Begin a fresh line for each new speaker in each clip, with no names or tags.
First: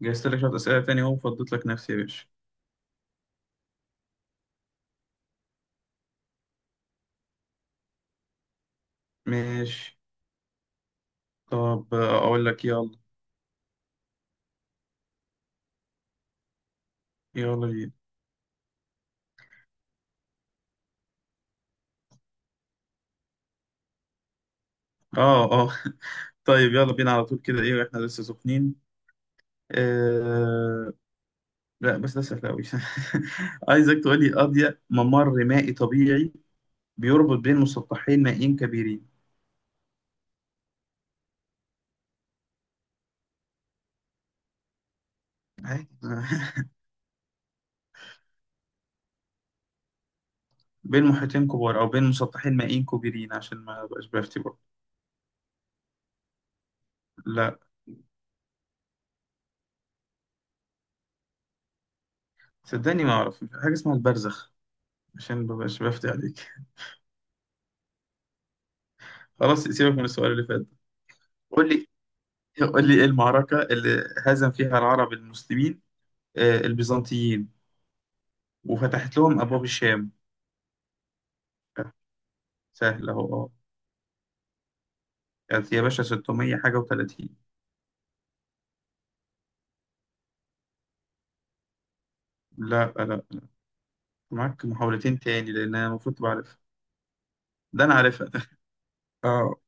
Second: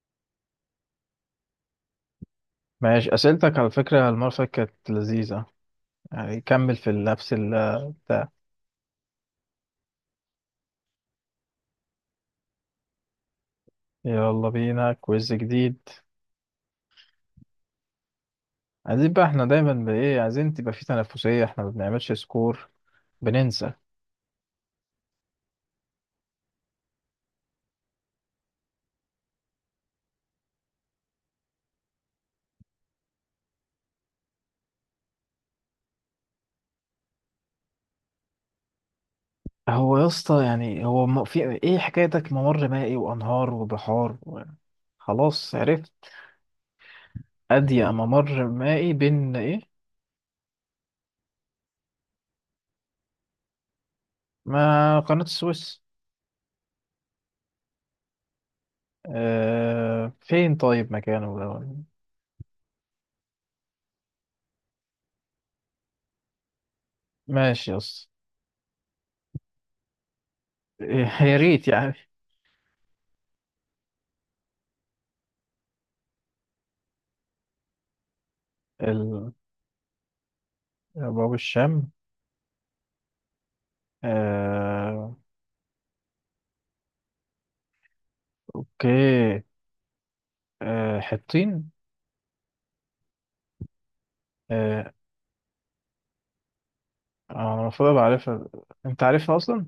جهزت لك شوية أسئلة تاني أهو فضيت لك نفسي يا باشا.
ماشي، أسئلتك على فكرة المرة اللي فاتت كانت لذيذة. يعني كمل في نفس بتاع.
ماشي. طب أقول لك يلا.
يلا بينا كويز جديد.
يلا بينا.
عايزين بقى، احنا دايما بإيه، عايزين تبقى في تنافسية. احنا ما بنعملش سكور، بننسى.
آه، آه. طيب يلا بينا على طول كده إيه إحنا لسه سخنين. آه... لا بس ده سهل أوي. عايزك تقول لي أضيق ممر مائي طبيعي بيربط بين مسطحين مائيين كبيرين.
هو يا اسطى، يعني هو في ايه حكايتك؟ ممر مائي وأنهار وبحار و-. خلاص
عادي.
عرفت. أضيق ممر مائي بين ايه؟
بين محيطين كبار أو بين مسطحين مائيين كبيرين عشان ما بقاش بفتي برضه.
ما قناة السويس.
لا،
اه، فين طيب مكانه ده؟
صدقني ما أعرف حاجة اسمها البرزخ. عشان ما بقاش بفتي عليك.
ماشي يا اسطى.
خلاص سيبك من السؤال اللي فات ده.
يا ريت
قول لي،
يعني.
قول لي ايه المعركة اللي هزم فيها العرب المسلمين، البيزنطيين، وفتحت
ال-
لهم أبواب الشام.
باب الشام.
آه، سهل أهو، أه.
آه،
كانت يا باشا 600 حاجة و30.
اوكي. حطين.
لا، لا، معاك
آه،
محاولتين تاني لأن أنا المفروض تبقى عارفها.
انا
ده
المفروض
أنا
ابقى
عارفها.
عارفها. انت عارفها
أه،
اصلا.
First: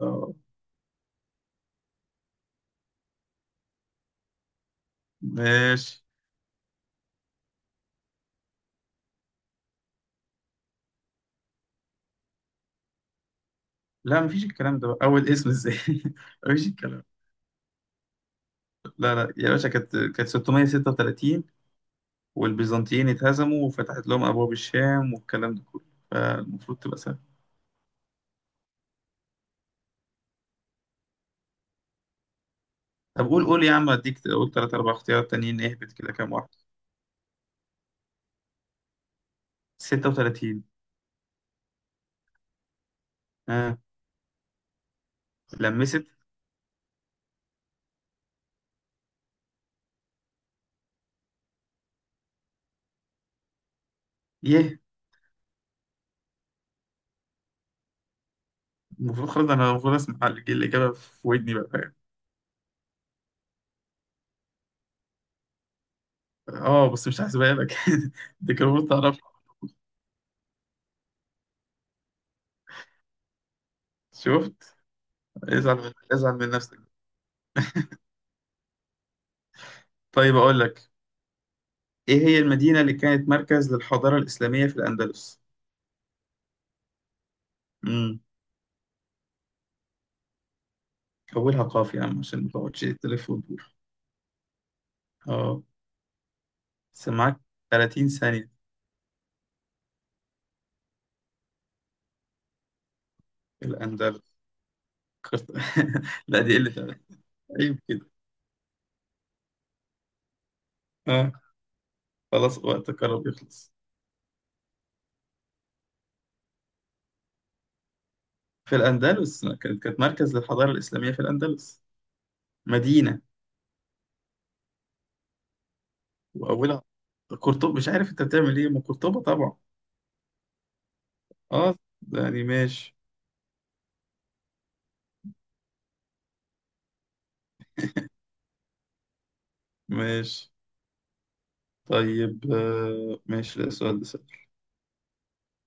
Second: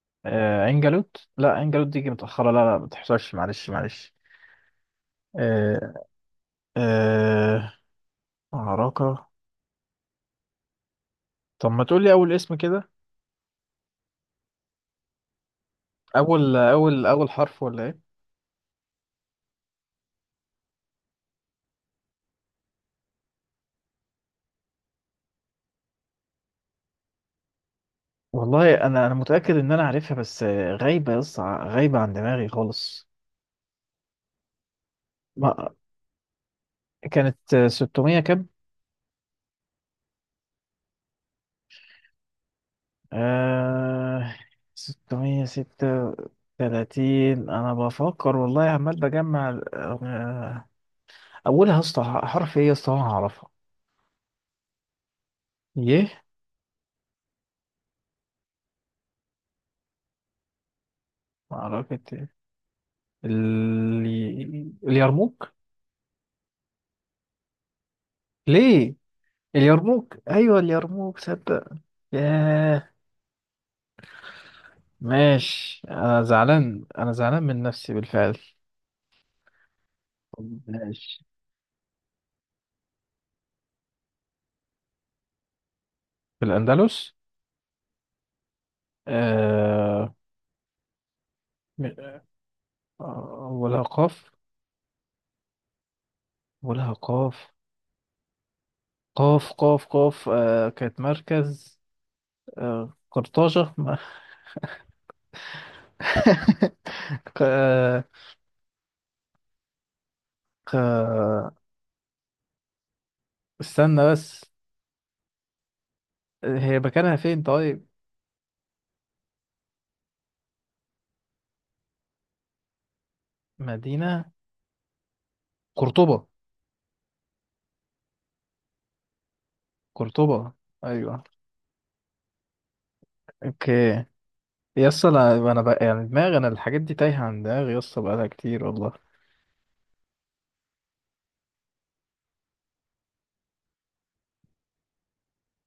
أه.
عين جالوت، لا عين جالوت دي جه متاخره، لا ما تحصلش، معلش معلش. آه،
ماشي.
آه، عراقه. طب ما تقول لي اول اسم كده؟
لا، مفيش الكلام ده بقى. أول اسم إزاي؟
اول
مفيش الكلام
اول
ده.
اول حرف ولا ايه؟
لا لا يا باشا، كانت 636، والبيزنطيين اتهزموا وفتحت لهم أبواب الشام والكلام ده كله. فالمفروض تبقى سهل.
والله انا متاكد ان انا عارفها، بس غايبه يا اسطى، غايبه عن دماغي خالص.
طب قول، قول يا عم، اديك قول تلات أربع اختيارات تانيين،
ما
اهبط كده كام واحد.
كانت 600 كام؟
36. اه.
آه. ستمية ستة
لمست.
تلاتين. أنا بفكر والله، عمال بجمع أولها يا اسطى حرف إيه يا اسطى وأنا هعرفها؟
يه.
يه.
المفروض خلاص أنا المفروض أسمع الإجابة في ودني بقى، فاهم.
معركة إيه؟ اليرموك.
اه، بس مش هحسبها لك. دي كان المفروض
ليه؟
تعرفها.
اليرموك، أيوة اليرموك، صدق. ياه.
شفت.
ماشي، أنا
ازعل من نفسك.
زعلان، أنا زعلان من نفسي بالفعل.
طيب
طب
أقول لك،
ماشي.
إيه هي المدينة اللي كانت مركز للحضارة الإسلامية في الأندلس؟
في الأندلس.
امم
آه
حولها
م-
قاف يا عم عشان ما تقعدش تلف وتدور.
أولها قاف.
اه،
أولها
بس معاك
قاف
30 ثانية.
قاف آه، كانت مركز. آه، قرطاجة.
الأندلس. فكرت- لا دي قلة أدب.
ق-
عيب
آه،
كده. آه.
ق-
خلاص وقت قرب يخلص.
استنى بس. هي مكانها فين طيب؟
في الأندلس كانت مركز للحضارة الإسلامية في الأندلس. مدينة.
مدينة. قرطبة.
وأولها. قرطبة، مش عارف أنت بتعمل إيه، ما قرطبة طبعا.
قرطبة، أيوة.
أه. يعني ماشي.
أوكي. يس. أنا بقى يعني دماغي، أنا الحاجات دي تايهة عن دماغي يس بقالها كتير والله.
ماشي طيب. ماشي، ده السؤال ده سهل.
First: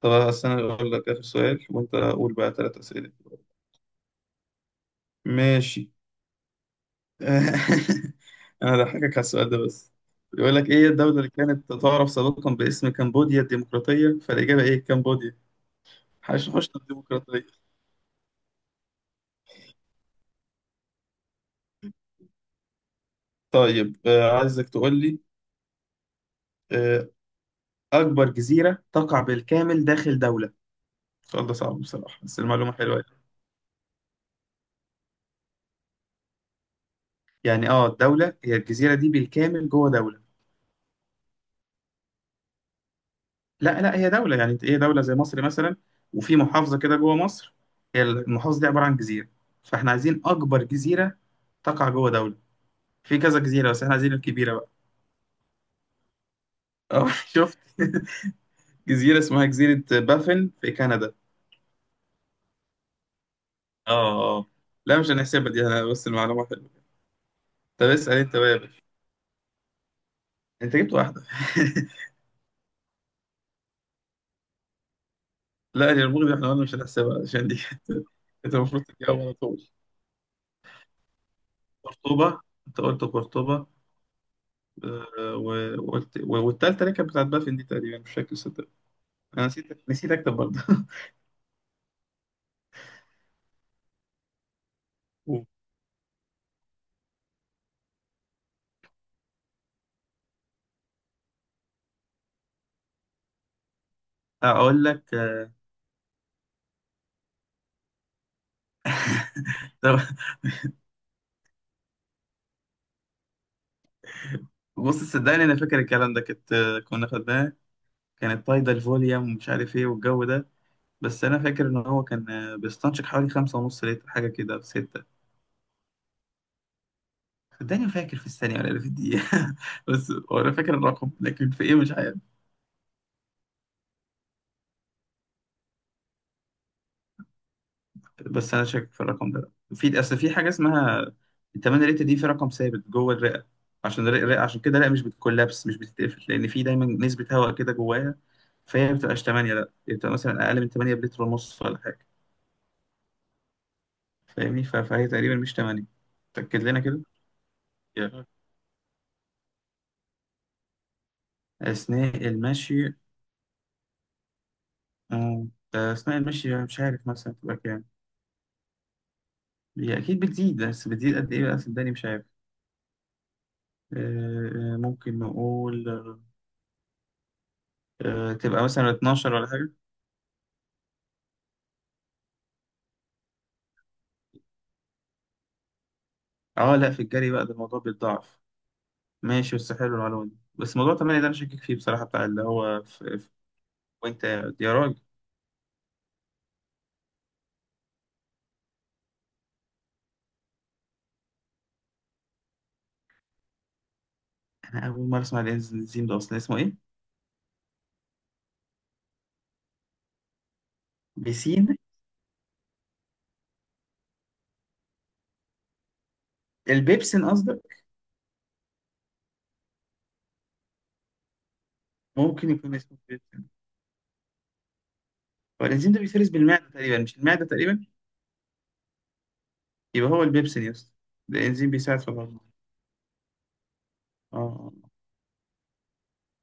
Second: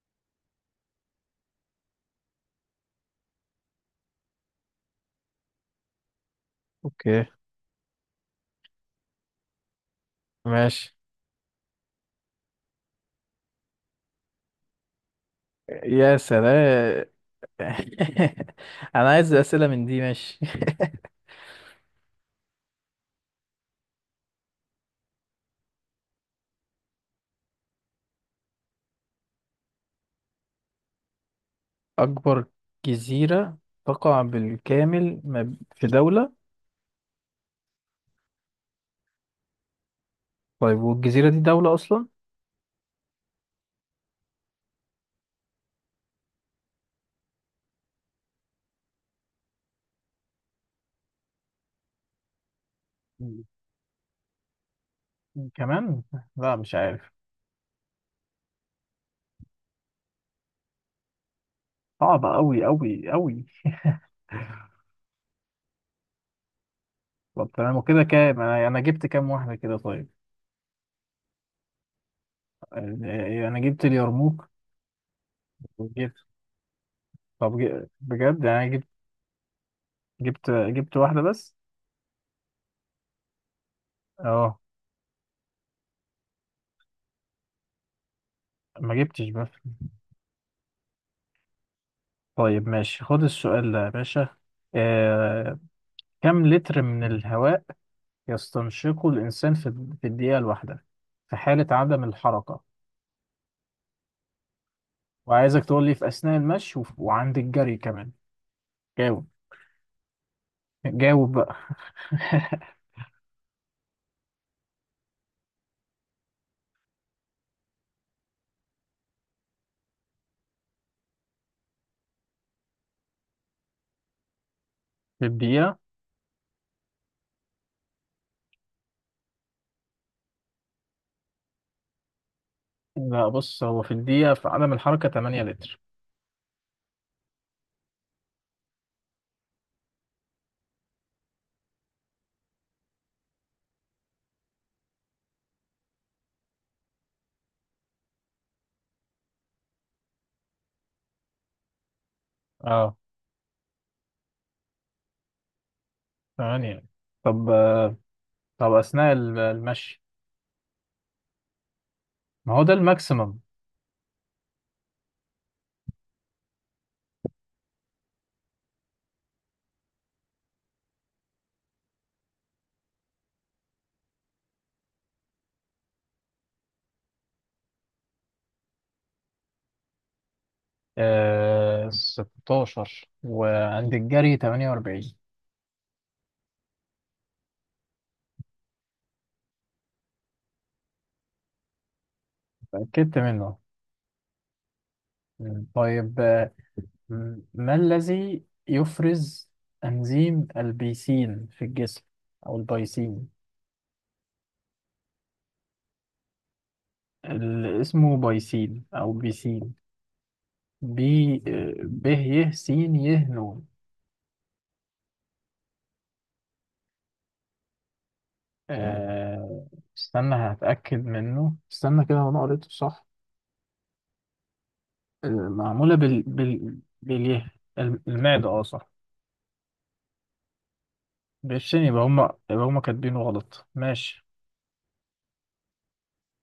طب أصل أنا أقول لك آخر سؤال وأنت قول بقى ثلاث أسئلة. ماشي.
أوكي،
أنا هضحكك على السؤال ده بس. بيقول لك إيه
ماشي.
الدولة اللي كانت تعرف سابقا باسم كمبوديا الديمقراطية، فالإجابة إيه؟ كمبوديا.
يا
حشنا
سلام.
الديمقراطية.
أنا عايز أسئلة من دي، ماشي.
طيب عايزك تقول لي آه، أكبر جزيرة تقع بالكامل داخل دولة. السؤال ده صعب بصراحة بس
أكبر
المعلومة حلوة.
جزيرة تقع بالكامل في دولة.
يعني اه، الدولة هي الجزيرة دي بالكامل جوه دولة.
طيب والجزيرة دي دولة أصلا؟
لا لا، هي دولة، يعني هي دولة زي مصر مثلا. وفي محافظة كده جوه مصر، هي المحافظة دي عبارة عن جزيرة. فاحنا عايزين أكبر جزيرة تقع جوه دولة. في كذا جزيرة بس احنا عايزين الكبيرة بقى.
كمان. لا، مش
اه.
عارف.
شفت. جزيرة اسمها جزيرة بافن في كندا.
صعبة أوي أوي أوي.
اه، اه. لا مش هنحسبها دي انا، بس المعلومة حلوة.
طب تمام،
طب
وكده
اسأل انت
كام؟
بقى يا
أنا
باشا.
جبت كام واحدة كده طيب؟
انت جبت واحدة.
يعني أنا جبت اليرموك،
لا يا
وجبت.
المغرب، احنا قلنا مش هنحسبها عشان دي.
طب بجد
انت
يعني أنا
المفروض
جبت،
تجاوب على طول.
جبت واحدة بس.
قرطبة. انت قلت قرطبة.
أه.
وقلت والتالتة اللي كانت بتاعت بافن دي تقريبا مش فاكر صدق.
ما جبتش
انا
بس.
نسيت، اكتب برضه.
طيب ماشي، خد السؤال ده يا باشا. آه... كم لتر من الهواء يستنشقه الإنسان في في الدقيقة الواحدة في حالة عدم الحركة؟
اقول لك.
وعايزك تقول لي في أثناء المشي وعند الجري كمان. جاوب.
طب
جاوب بقى.
بص صدقني انا فاكر الكلام ده، كنت آه، كنا خدناه. كانت طايدة الفوليوم ومش عارف ايه والجو ده. بس انا فاكر ان هو كان بيستنشق حوالي خمسة ونص لتر حاجة كده، في ستة.
في الدقيقة.
صدقني ما فاكر في الثانية ولا في الدقيقة. بس هو انا فاكر الرقم لكن في ايه مش عارف.
لا، بص، هو في الدقيقة في عدم الحركة 8 لتر.
بس انا شاكك في الرقم ده، في اصل في حاجه اسمها التمانية ريت دي، في رقم ثابت جوه الرئه. عشان الرئه عشان كده الرئه مش بتكولابس، مش بتتقفل، لان في دايما نسبه هواء كده جواها. فهي ما بتبقاش 8، لا هي بتبقى مثلا اقل من 8 بلتر ونص ولا حاجه.
اه.
فاهمني؟ فهي تقريبا مش 8. تاكد لنا
8.
كده.
طب
يا.
طب أثناء المشي،
اثناء
ما هو ده
المشي.
الماكسيمم؟
آه، اثناء المشي يعني مش عارف مثلا تبقى كام. هي اكيد بتزيد بس بتزيد قد ايه بقى، صدقني مش عارف. ممكن نقول تبقى مثلا 12 ولا حاجه.
آه، 16، وعند الجري 48.
اه لا، في الجري بقى ده الموضوع بيتضاعف. ماشي، بس حلو المعلومة دي، بس موضوع تمانية ده أنا شاكك فيه بصراحة، بتاع اللي هو في
اتأكدت منه.
وأنت، يا راجل.
مم. طيب آه، ما الذي يفرز أنزيم البيسين في الجسم؟ أو البيسين.
أنا أول مرة أسمع الإنزيم ده أصلا، اسمه إيه؟
اسمه بايسين أو بيسين. ب.
بيسين.
ب ي س ي ن.
البيبسين قصدك.
آه، استنى هتأكد منه، استنى كده، وانا
ممكن
قريته
يكون اسمه
صح.
بيبسين.
آه،
هو الإنزيم
معمولة
ده
بال
بيفرز بالمعدة
بال
تقريبا، مش المعدة
باليه.
تقريبا.
المعدة، اه صح.
يبقى هو البيبسين يا اسطى. ده إنزيم
بالشين،
بيساعد
يبقى
في
هما،
الهضم.
يبقى هما كاتبينه غلط. ماشي.
اه، آه. آه.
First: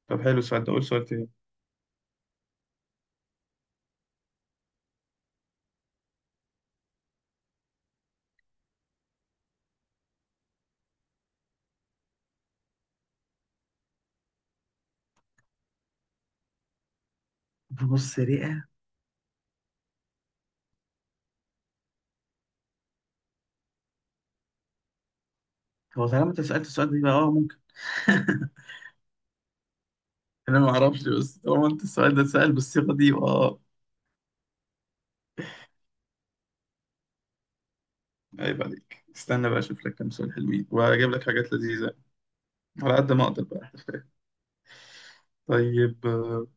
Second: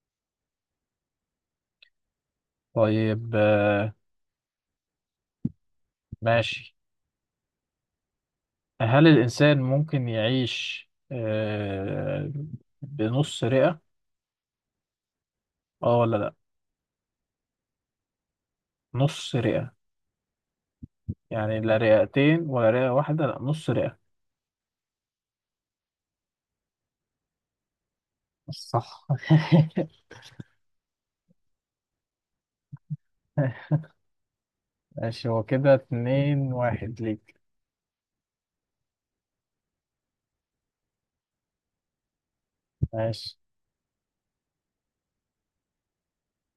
طب حلو السؤال ده، قول سؤال تاني.
طيب آه، ماشي. هل الإنسان ممكن يعيش آه بنص رئة، اه ولا لا؟
بص رئة.
نص رئة، يعني لا رئتين ولا رئة واحدة، لا نص رئة.
هو طالما أنت سألت السؤال ده يبقى اه ممكن.
صح.
أنا ما أعرفش، بس طالما أنت السؤال ده اتسأل بالصيغة دي يبقى اه.
ماشي، هو كده اتنين واحد ليك.
عيب عليك، استنى بقى اشوف لك كام سؤال حلوين واجيب لك حاجات لذيذه على قد ما
ماشي.
اقدر بقى. طيب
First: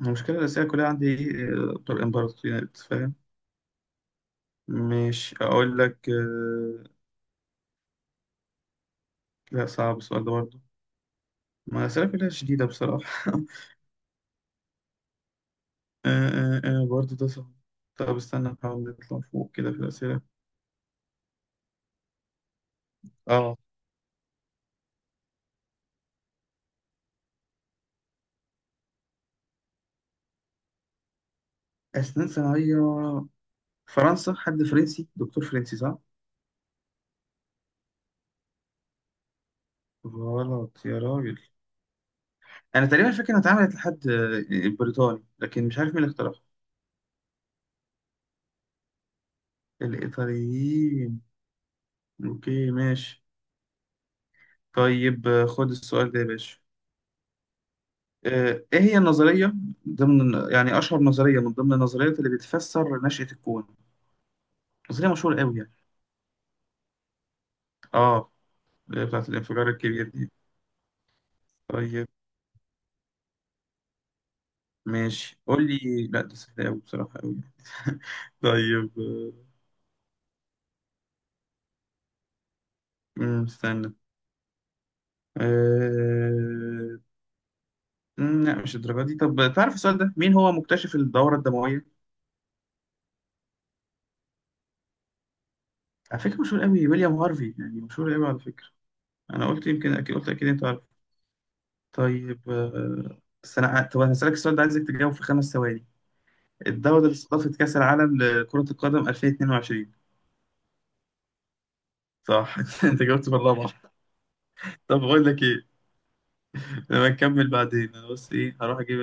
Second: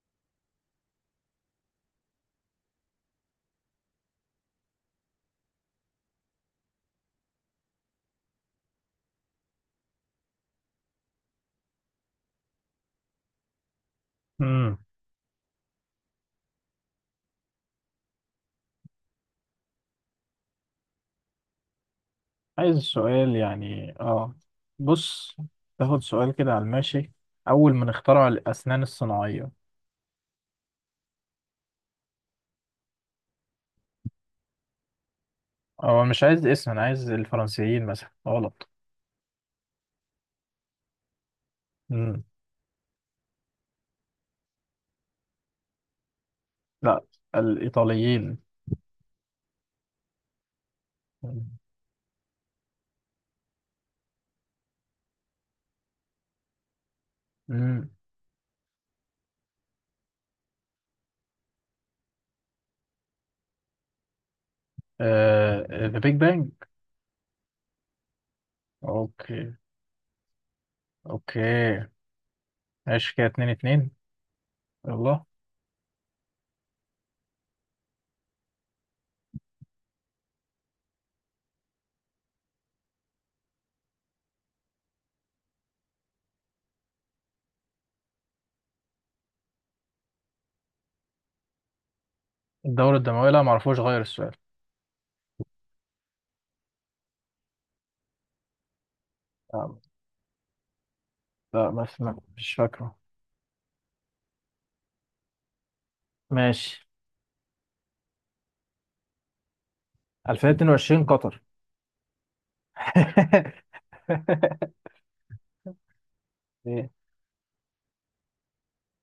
المشكله الاساسيه كلها عندي بتوع الامبراطوريات، فاهم. مش اقول لك. لا صعب السؤال ده برضه. ما الاسئله كلها شديده بصراحه.
امم.
برضه ده صعب. طب استنى نحاول نطلع فوق كده في الاسئله.
عايز سؤال
اه.
يعني اه. بص. تاخد سؤال كده على الماشي؟ أول من اخترع الأسنان الصناعية.
اسنان صناعيه. فرنسا، حد فرنسي، دكتور فرنسي، صح؟
هو مش عايز اسم، أنا عايز الفرنسيين مثلا. غلط.
غلط يا راجل.
امم.
انا تقريبا فاكر انها اتعملت لحد بريطاني، لكن مش عارف مين اللي اخترعها.
لا. الإيطاليين.
الإيطاليين. أوكي ماشي. طيب خد السؤال ده يا باشا.
امم.
إيه هي النظرية ضمن، يعني أشهر نظرية من ضمن النظريات اللي بتفسر نشأة الكون؟ نظرية مشهورة أوي يعني.
آه، ذا بيج بانج.
آه. اللي هي بتاعت
اوكي.
الانفجار الكبير دي.
اوكي،
طيب.
ماشي، كده اتنين اتنين. يلا.
ماشي قول لي. لا ده سهل أوي بصراحة أوي. طيب استنى. آه، لا مش الدرجة دي. طب تعرف السؤال ده، مين هو مكتشف الدورة الدموية؟
الدورة الدموية، لا معرفوش غير السؤال.
على فكرة مشهور أوي، ويليام هارفي، يعني مشهور أوي على فكرة. انا قلت
لا.
يمكن اكيد، قلت اكيد انت عارف.
لا، بس
طيب.
مش فاكره.
طب انا هسألك السؤال ده، عايزك تجاوب في 5 ثواني.
ماشي.
الدولة اللي استضافت كأس العالم لكرة القدم 2022.
2022، قطر.
صح. انت جاوبت بالرابعة. طب بقول لك ايه.
ايه.
لما نكمل بعدين انا، بس ايه، هروح اجيب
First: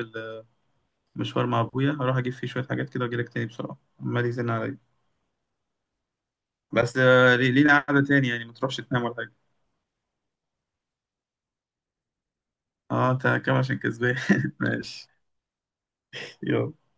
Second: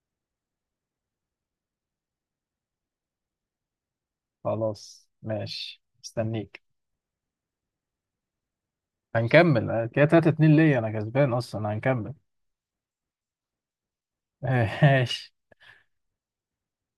المشوار مع ابويا، هروح اجيب فيه شوية حاجات كده واجي لك تاني بسرعة، عمال يزن عليا.
خلاص ماشي، مستنيك.
بس لينا قعدة تاني يعني، ما تروحش تنام ولا حاجة.
هنكمل كده 3 2 ليا انا كسبان اصلا، هنكمل.
اه انت كام عشان كسبان؟ ماشي.
ماشي.
يلا